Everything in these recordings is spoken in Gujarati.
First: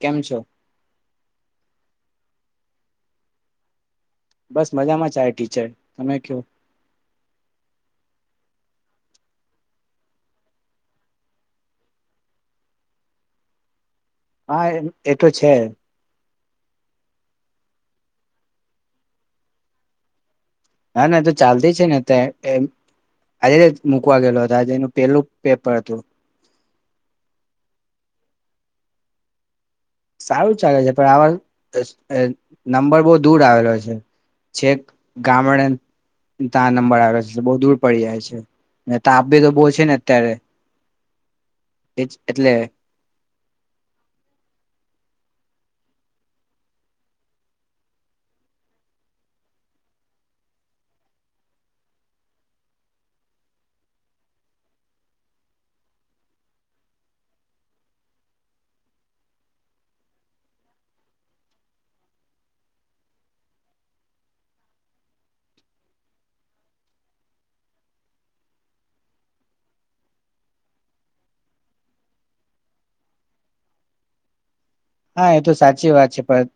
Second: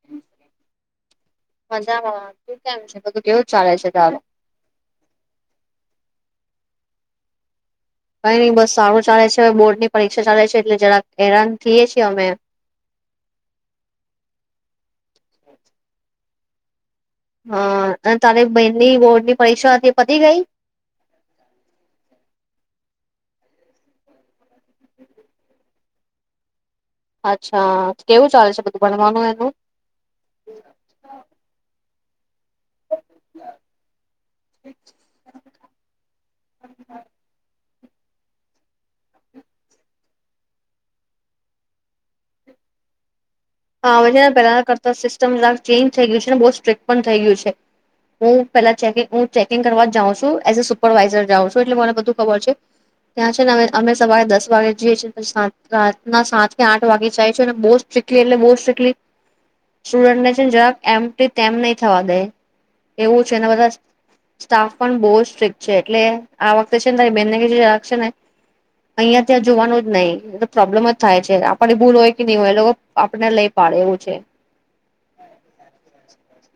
કેમ છો મજામાં, તું કેમ છે બધું કેવું ચાલે છે તારે? બસ મજામાં ચાય ટીચર, તમે ક્યો? કઈ નઈ બસ સારું ચાલે છે હવે બોર્ડની પરીક્ષા ચાલે છે એટલે જરાક હેરાન થીએ છે અમે હા એ એ તો છે હા અને તારી બહેનની બોર્ડની પરીક્ષા હતી એ પતી ગઈ? ના ના અજુ ચાલતી છે ને અત્યારે એ આજેજ મુકવા ગયેલો હતો, આજે એનું પેલું પેપર હતું. અચ્છા કેવું ચાલે છે બધું ભણવાનું એનું? સારું ચાલે છે પણ આવા અસ એ નંબર બહુ દૂર આવેલો છે, છેક ગામડેન તા નંબર આવેલો છે, એતે બહુ દૂર પડી જાય છે, ને તાપ બી તો બો છે ને અત્યારે, એ એટલે હા હવે છે ને પેલાના કરતા સિસ્ટમક જલાક ચેન્જ થઇ ગયું છે ને બો સ્ટ્રીક્ટ પણ થઈ ગયું છે, હું પેલા ચે હું ચેકિંગ કરવા જાઉં છું એઝ અ સુપરવાઈઝર જાઉં છું એટલે મને બધું ખબર છે, ત્યાં છે ને અમે અમે સવારે દસ વાગે જીયેન છે પછ સા રાતના સાત કે આઠ વાગે જાય છું અને બો સ્ટ્રીક્ ટલી એટલે બો સ્ટ્રીકટલી સ્ટુડન્ટને છે ને જરાક એમ તેમ નહી થવા દે, એવું છેને બધા સ્ટાફ પણ બહ સ્ટ્રીક છે એટલે આ વખતે છે ને તારી બેહેનને કે જે જરાક છે ને અહિયાં ત્યાં જોવાનું જ નહી, એ પ્રોબ્લેમ જ થાય છે આપની ભૂલ હોય કે ની હોય અ લોકો આપને લઈ પાડે એવું છે. હા એ તો સાચી વાત છે પણ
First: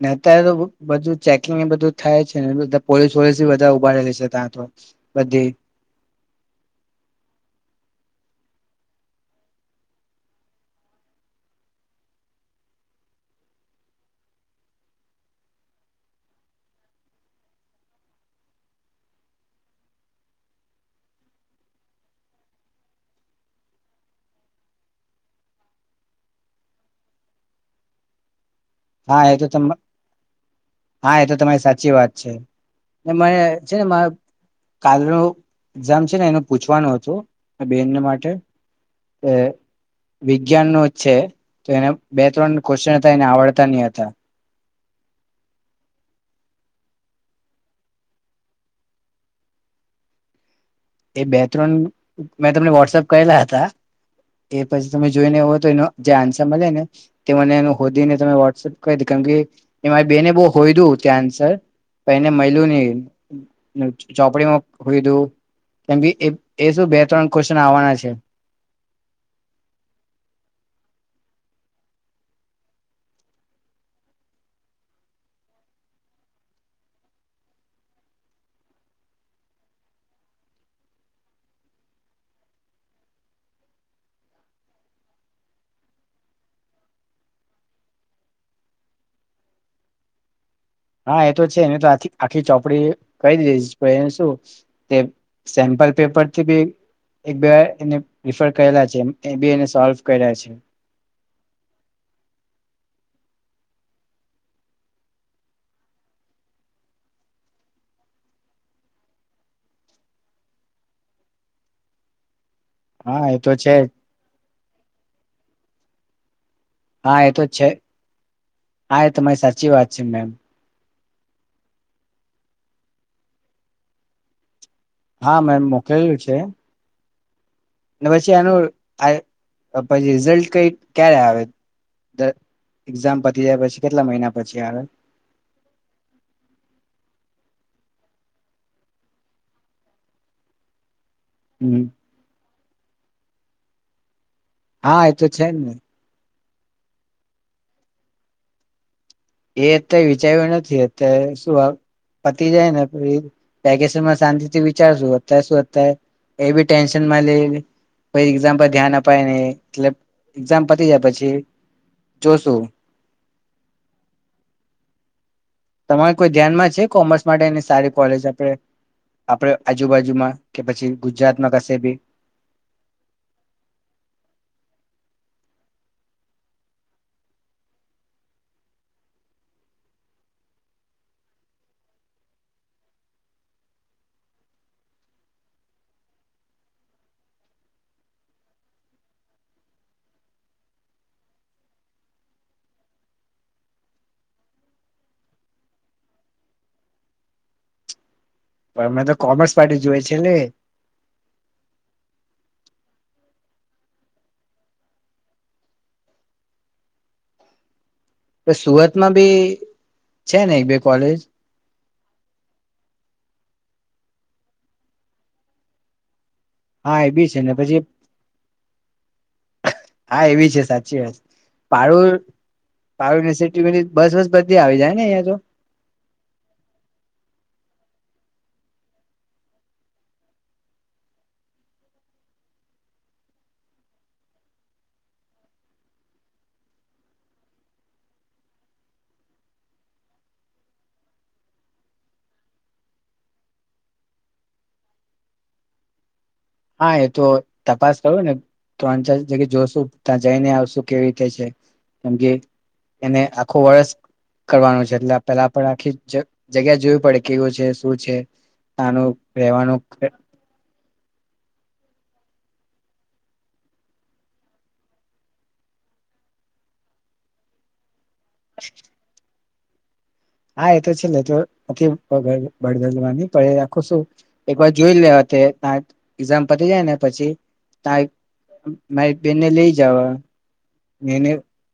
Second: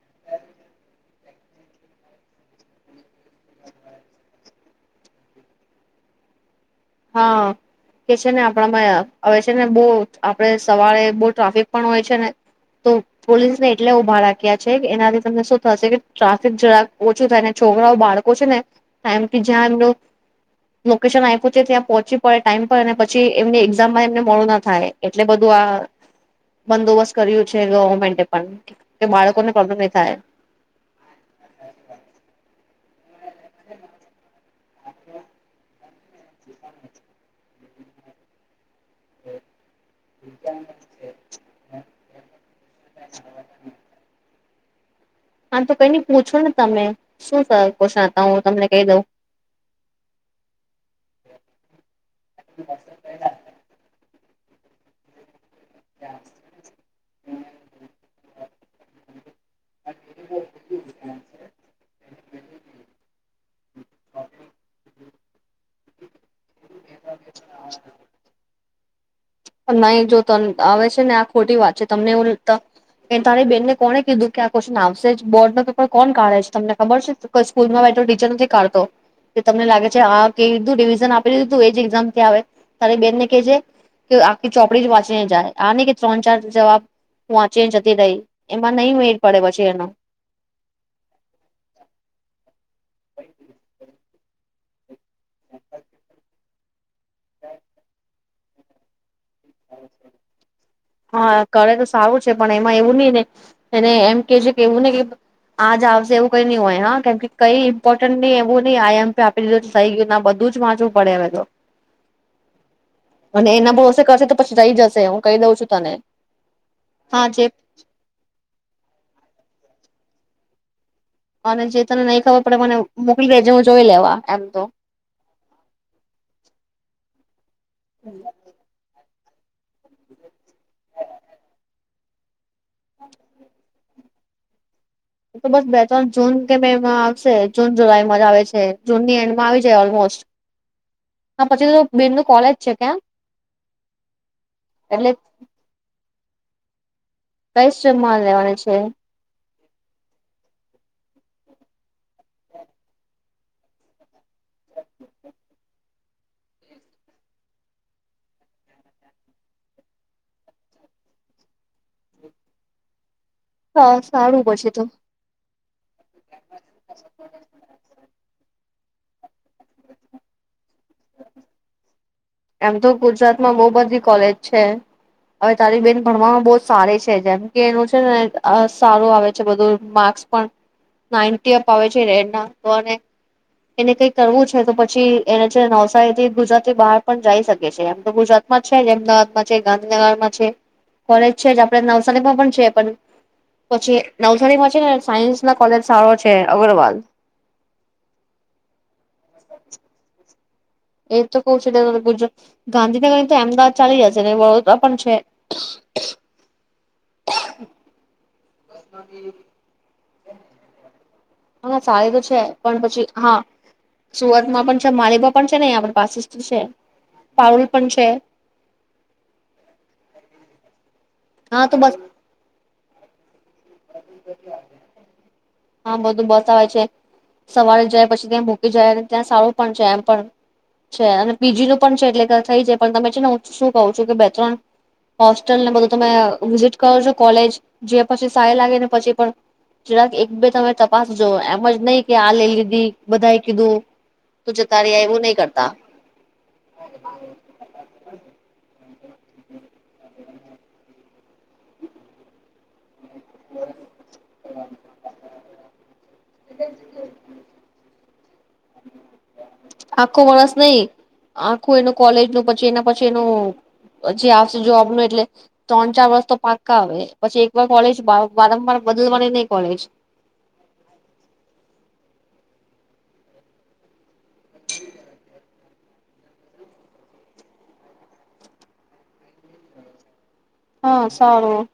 ને અત્યારે તો બધું ચેકિંગ એ બધું થાય છે ને બધ પોલીસ વલીસ બધા ઉભાડેલી છે તા તો, બધી હા કે છે ને આપણામાં હવે છે ને બહ આપડ સવારે બહ ટ્રાફિક પણ હોય છે ને તો પોલીસને એટલે ઉભા રાખ્યા છે કે એનાથી તમને શું થશે કે ટ્રાફિક જરાક ઓછું થાય ને છોકરાઓ બાળકો છે ટાઈમ થી જ્યાં એમનું લોકેશન આયપું ત્યાં પહોંચી પડે ટાઈમ પર પછી એમની એક્ઝામ માં એમને મળું ના થાય, એટલે બધું આ બંદોબસ્ત કર્યું છે ગવર્મેન્ટે પણ કે હા એ તો બાળકોને પ્રોબ્લેમ તમેં, નહી થાય હા એ તો તમારી સાચી વાત છે. એને છે ને માર કાલનું એક્ઝામ છે ને એનું પૂછવાનું હતું મરી બેનને માટે. એ વિજ્ઞાન નું જ છે તો એને બે ત્રણ ક્વોશ્ચન હતા એને આવડ હતા. હા તો કઈ ની પૂછો ને તમે શું સ કોષણતા, હું તમને કઈ દઉં. એ બે ત્રણ મેં તમને વૉટ્સએપ કરેલા હતા. એ પછી તમે જોઈ ને એવું હો તો એનો જે આન્સર મલેને, તે મને એના હોધીને તમે વૉટ્સએપ કરીડ કાન કે એ મારી બેને બહુ હોયદું ચાન્સર પળ એને મૈલુ ની, મ ચોપડીમાં હોઇધું કેમ કે એ એ શું બે ત્રણ ક્વોશ્ચન આવાના છે. નહી જો ત આવે છે ને આ ખોટી વાત છે તમને એવુ ત તારી બેનને કોને કીધું કે આ ક્વોશ્ચન આવશે જ, બોર્ડ ન પેપર કોણ કાઢે છે તમને ખબર છે, કોઈ સ્કૂલમાં બેઠો ટીચર નથી કાઢતો, કે તમને લાગે છે આ કીધું રિવિઝન આપી દીધું એજ એક્ઝામથી આવે, તારી બેનને કેજે કે આખી ચોપડી જ વાંચીને જાય, આ ની કે ત્રણ ચાર જવાબ વાંચીને જતી રહી, એમાં નઇ મેડ પડે પછી એનો. હા એ તો છે, એને તો આ આખી ચોપડી કરી દીધી જ પણ એને શું, તે સેમ્પલ પેપર થી બે એક બેવા એને રિફર કરેલા છે એમ હા કરે તો સારું છે પણ એમાં એવું નઈ ને એને એમ કે છે કે એવું નહી કે આજ આવશે એવું કઈ નઈ હોય હા કેમ કઈ ઇમ્પોર્ટન્ટ નહી એવું નહી આઈ એમ આપી દીધું થઈ ગયું બધું જ વાંચવું પડે હવે તો હા એ અને તો છે એના જ. બસે કરશે તો કઈ જશે હું કહી દઉં છું તને હા એ તો જ છે હા એ તમારી સાચ ચી વાત છે મેમ અને જે તને નહી ખબર પડે મને મોકલી દેજે હું જોઈ લેવા એમ તો હા મેમ ન પછી એનું આ અ પછી રિઝલ્ટ કઈ ક્યારે આવે દ એક્ઝામ પતી જાય પછી કેટલા મહિના પછી આવે તો બસ બે ત્રણ જૂન કે મેમાં આવશે જૂન જુલાઈમાં જ આવે છે જૂનની એન્ડમાં આવી જાય ઓલમોસ્ટ હ પછી તો હમ બેનનું કોલેજ છે કેમ હા એ તો છે જ ને કઈ સીમમાં લેવાનું છે? એ અત્યારે વિચાર્યું નથી અત્યારે શું આ પતી જાય ને તો [unintelligible] પેકેમાં શાંતિથી વિચાર શું અત્યારે શું અત્યારે એ બી ટેન્શનમાં લઈને પઈ એક્ઝામ પર ધ્યાન અપાય નઈ એટલે એક્ઝામ પતી જાય પછી જોશું. હા સારું પછી તો તમારે કોઈ ધ્યાનમાં છે કોમર્સ માટે એની સારી કોલેજ આપડે આપડે આજુબાજુમાં કે પછી ગુજરાતમાં કશે બી એમ તો ગુજરાતમાં બહુ બધી કોલેજ છે. હવે તારી બેન ભણવામાં બઉ સારી છે જેમ કે એનું છે ને અ સારું આવે છે બધું માર્ક્સ પણ નાઈન્ટી અપ આવે છે રડ [inaudible] એને કઈ કરવું છે તો પછી એને છેને નવસારીથી ગુજરાતી બહાર પણ જઈ શકે છે. આમ તો ગુજરાતમાં છે. જ અમદાવાદમાં છે. ગાંધીનગરમાં છે. કોલેજ છે જ આપડા નવસારીમાં પણ છે પણ પછી નવસારીમાં છે ને સાયન્સ ના કોલેજ સારો છે અગ્રવાલ પણ અમે તો કોમર્સ પાર્ટી જોઈએ છે ને એ તો કવું છું ગુજ- ગાંધીનગર તો અમદાવાદ ચાલી જશે ને વડોદરા પણ છે. તો સુરતમાં બી છે ને એક બે કોલેજ સારી તો છે પણ પછી હા સુરતમાં પણ છે માલેબા પણ છે અહી પાસે જ છે હા એ બી છે ને પારુલ પછી પણ છે હા એવી છે સાચી વાત હા તો બસ પારૂલ તારું નશીબ [inaudible] બસ વસ બધી આવી જાય ને અહિયાં તો હા બધું બસ આવે છે સવારે જાય પછી ત્યાં મૂકી જાય ત્યાં સારું પણ છે, એમ પણ છે, અને પીજી નું પણ છે, એટલે થઈ જાય પણ તમે છે, ને હું શું કહું છું કે બે ત્રણ હોસ્ટલ ને બધું તમે વિઝિટ કરજો કોલેજ જે પછી સારુ લાગેને પછી પણ જરાક એક બે તમે તપાસજો, એમ જ નહી કે આ લે લીધી બધાએ કીધું તું, જતા રયા એવું નહી કરતા. હા એ તો તપાસ કરું ને, ત્રોન ચાર જગ્યા જો- ત્યાં જઈને આવશું કેવી, - કેશે કેમ કે, એને આખું વર્ષ કરવાનું છે એટલે પેલા પણ આખી જ જગ્યા જોવી પડે કેવું છે શું છે. આનું આખો માણસ નય, આખું એનું કોલેજનું પછી એના પછી એનું હજુ આવશે જોબનું, એટલે ત્રણ ચાર વર્ષ તો પાક્કા આવે પછી એકવાર કોલેજ [inaudible] વારંવાર બદલવાની નહિ. કોલેજ હા એ તો છેલ્લે તો [unintelligible] બળદલવા ની [unintelligible] રાખું છું એક વાર જોઈ લે તે, એક્ઝામ પતી જાય ને પછી [inaudible] મારી બેનને લઈ જાવ. હા મેને સારું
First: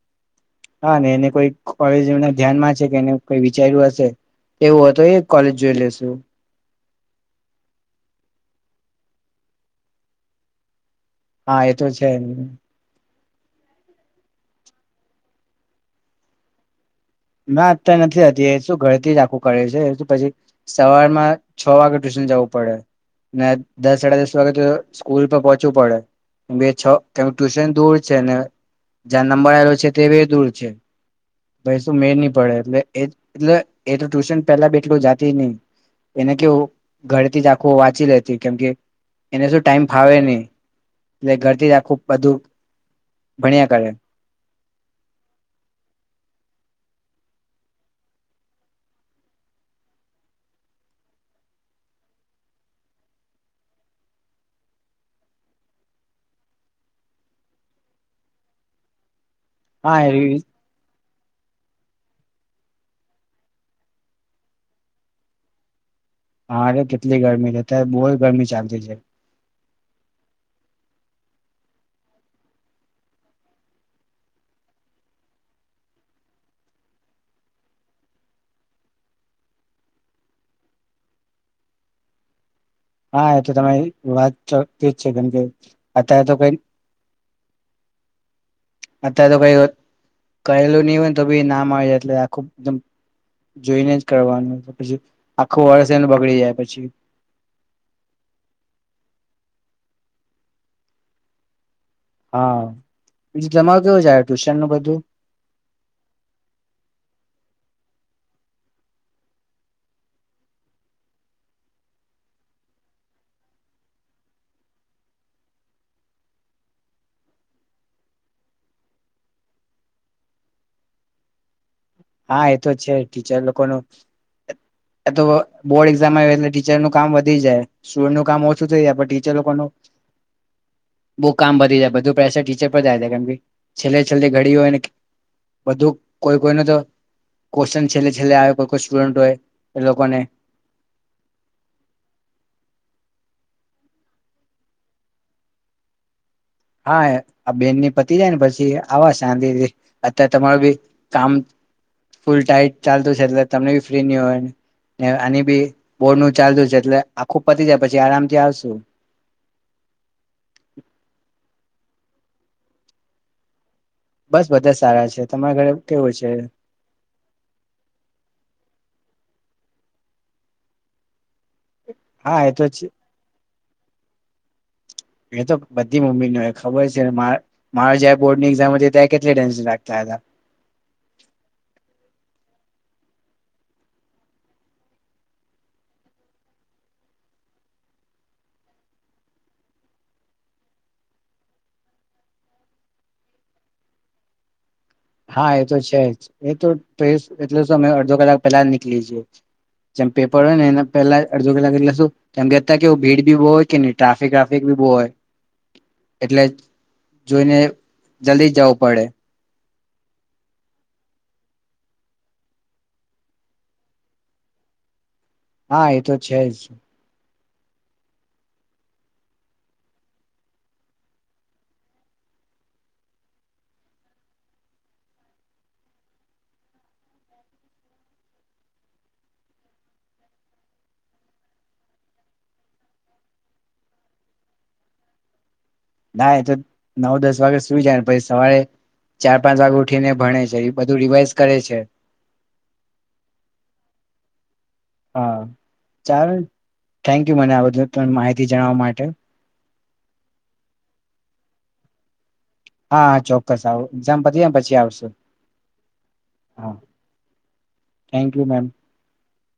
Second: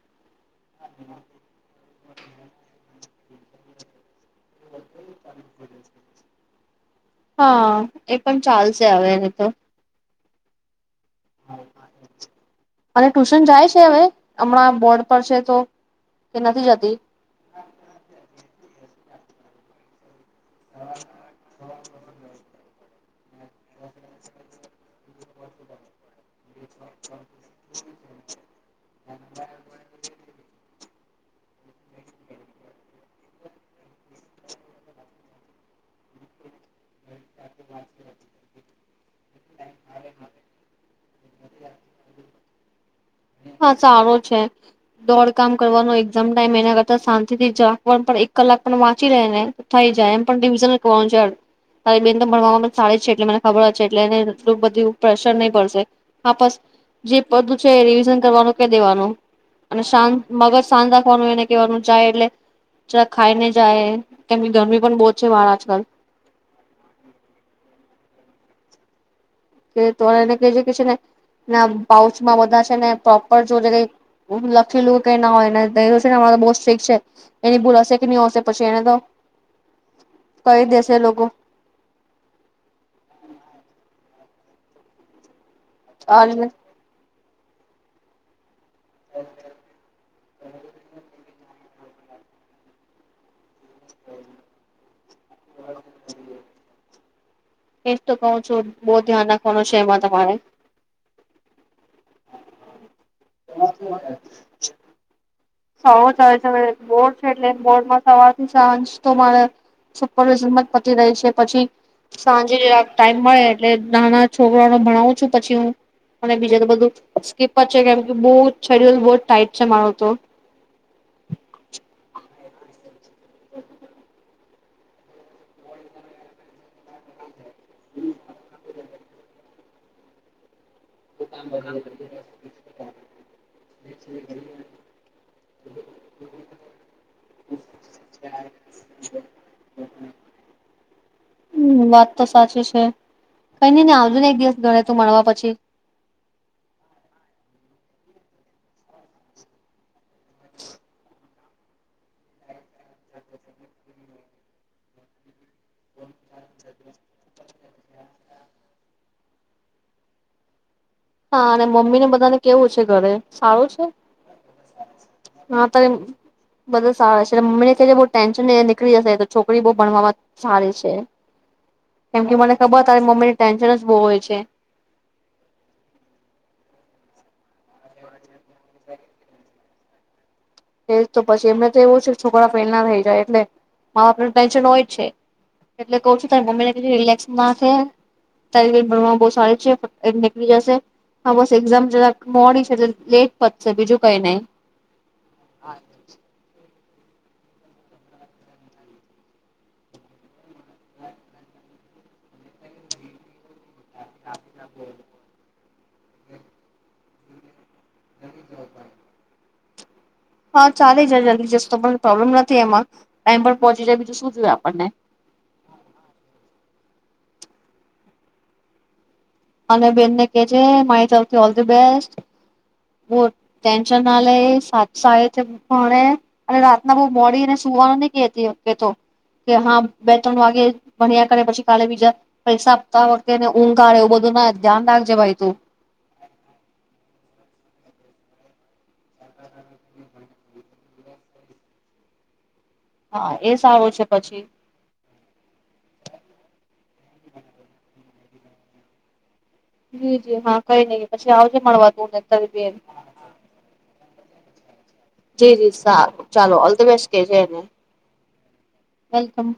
હા [inaudible] મેને કોઈ કોલેજ એમને ધ્યાનમાં છે કે એને, કોઈ વિચાર્યું હશે તો એવું હોય તો, એ કોલેજ જોઈ લેશુ. હા એ પણ ચાલશે હવે તો, હા એ તો છે. અને ટ્યુશન જાય છે, હવે હમણાં બોર્ડ પર છે તો કે નથી જતી. ના અત્યારે નથી જતી એ શું ઘરથી જ આપે, લોકો કરે છે એ તો પછી સવારમાં છ વાગે ટ્યુશન જવું પડે ના દસ સાડા દસ વાગે તો, સ્કૂલ પર પહોંચવું પડે બે છ, કે ટ્યુશન દૂર છે, ને જ્યાં નંબર આવેલો છે તે બી દૂર છે. બસ, મેડ નહી પડે એટલે એટલે એ તો ટ્યુશન [unintelligible] પેલા આટલું જાતી નહિ, એને કેવું, ઘરે થી જ આખુ વાંચી લેતી કેમ કે, એને શું ટાઈમ ફાવે નહી. લે ઘરથી જ આખું બધું, ભણ્યા હા કરે સારો છે, દોડ કામ કરવાનો એક્ઝામ ટાઈમ એના કરતા, તે શાંતિથી [inaudible] પણ એક કલાક પણ વાંચી લે ને થઈ જાય, એમ પણ રિવિઝન જ કરવાનું છે, તારી બેહેન તો ભણવામાં સારી જ છે એટલે મને ખબર જ છે એટલે એને એટલું બધું પ્રેશર નહી પડશે. હા બસ જે બધું છે રીવીઝન, કરવાનું કે દેવાનું, અને હા શાંત મગજ શાંત રાખ, વાનું, એને કેવાનું જાય એટલે જાય એટલે ખાઈ ને જાય કેમ કે ગરમી પણ બહુ જ છે, બાર આજકાલ, હારે કેટલી ગરમી રહેતા બહુ ગરમી. ચાલતી છે. કે તો એને કહી છે કે છે ને પાઉચમાં બધા છે ને પ્રોપર જો ક લખી લઉ કઈ ના હોય ને તો બહ સ્ટ્રીક છે એની ભૂલ હશે કે નહી હશે પછી એને તો કરીહી દેશે લોકો. હા એ તો તમારી વાત તો તેજ છે જેમ કે અત્યારે તો કોઈ અત્યારે તો કઈ કહેલુ નહી તો ના મળ એટલે આ ખુબ એકદમ જોઈને જ કરવાનું પછી આખું વર્ષ એનુ બગડી જાય પછી એજ તો કહું છું બો ધ્યાન રાખવાનું છે એમાં તમારે હા બીજું તમારુ કેવુ જાય ટ્યુશન નું બધું સવ થાય છે બોડ છે એટલે બોર્ડમાં સવારથી સાંજ તો મારે સુપરવિઝનમાં જ પતિ રહે છે પછી સાંજે ટાઈમ મળે એટલે નાના છોકરાને ભણાવું છું પછી હુ અને બીજું બધું તો સ્કીપ છે કેમકે બોવ શેડ્યુલ ટાઈમ છે મારો તો હા એ તો જ છે. ટીચર લોકો નો એ તો બોર્ડ એક્ઝામ આવે એટલે ટીચરનું કામ વધી જાય. સ્ટુડન્ટનું કામ ઓછું થઈ જાય પણ ટીચર લોકો નું બહુ કામ વધી જાય બધું પ્રેસર ટીચર પર જાય જાય કેમ કે છેલ્લે છેલ્લે ઘડી હોય બધું કોઈ કોઈ ન તો કોસ્ચન છેલ્લે છેલ્લે આવે કોઈ કોઈ સ્ટુડન્ટ હોય એ લોકોને હમ્મ વાત તો સાચી છે. કઈ નઈ ને આવજો ને એક દિવસ ઘરે તું મળવા પછી. હા આ બેનની પતિ જાય ને પછી આવા શાંતિથી. અત્યારે તમારું બી કામ ફૂલ ટાઈટ ચાલતું છે. એટલે તમને બી ફ્રી નહી હોય, આની બી બોર્ડ નું ચાલતું છે એટલે આખું પતી જાય પછી આરામ થી આવશું. હા અને મમ્મી ને બધાને કેવું છે ઘરે સારું છે? બસ બધા સારા છે તમારા હા ઘરે તો કેવું છે બધા સારા છે. મમ્મી ને કે બવ ટેન્શન નીકળી જશે. છોકરી બહુ ભણવા સારી છે. એમ કે હા મને એ તો ખબર તારી મમ્મી ટેન્શન જ બહુ હોય છે. એ તો બધી મમ્મી નય ખબર છે. મારો જ્યાં બોર્ડ ની એક્ઝામ હતી ત્યાં કેટલી ટેન્શન રાખતા હતા. તો પછી એમને તો એવું છે છોકરા ફેલ ના થઈ જાય, એટલે મા બાપ ટેન્શન હોય જ છે. એટલે કેવ‌ છું તારી મમ્મીને રિલેક્સ ના થ બ સારી છે નીકળી જશે હ બસ એામ મોડી છે એ લેટ પશે બીજું કઈ નહી હા એ તો છે જ એ તો એટલે શું અમે અડધો કલાક પેલા નીકળી જીએ જેમ પેપર હોય ને એના પેલા અડધો કલાક એટલે શું કે ગહેતા કે ભીડ ભી બહુ હોય. કે ન ટ્રાફિક વ્રાફિક ભી બહુ હોય. એટલે જોઈને જલ્દી જવું પડે. હા ચાલે જાય જલ્દી જસ્તો પણ પ્રોબ્લેમ નથી એમાં ટાઈમ પર પહોંચી જાય બીજું શું જોયું આપણને. હા એ તો છે જ અને બેનને કેજે મારી તરફથી ઓલ ધ બેસ્ટ બો‌ ટેન્શન ના લે [unintelligible] અને બહુ સારી રીતે ભણે, રાતના બઉ મોડી એને સુવાનું નહી કેતી કહેતો કે હા બે ત્રણ વાગે ભણ્યા કરે પછી કાલે બીજા પરીક્ષા આપતા વખતે એને ઊંઘ [unintelligible] એવું બધું. જરા ધ્યાન રાખજે ભાઈ તું. ના એ તો નવ દસ વાગે સુઈ જાય અને પછી સવારે ચાર પાંચ વાગે ઉઠીને ભણે છે એ બધું રિવાઈઝ કરે છે. હા એ સારું છે પછી. હા ચાલો થેન્ક યુ મને આ બધું તને માહિતી જણાવવા માટે. જી જી હા કઈ નઈ પછી આવજે મળવા તુંને હા હા ચોક્કસ એક્ઝામ પતી જાય ને પછી. આવશે. જી જી, સારું. ચાલો ઓલ ધ બેસ્ટ કે છેને. Thank you, ma'am. વેલકમ.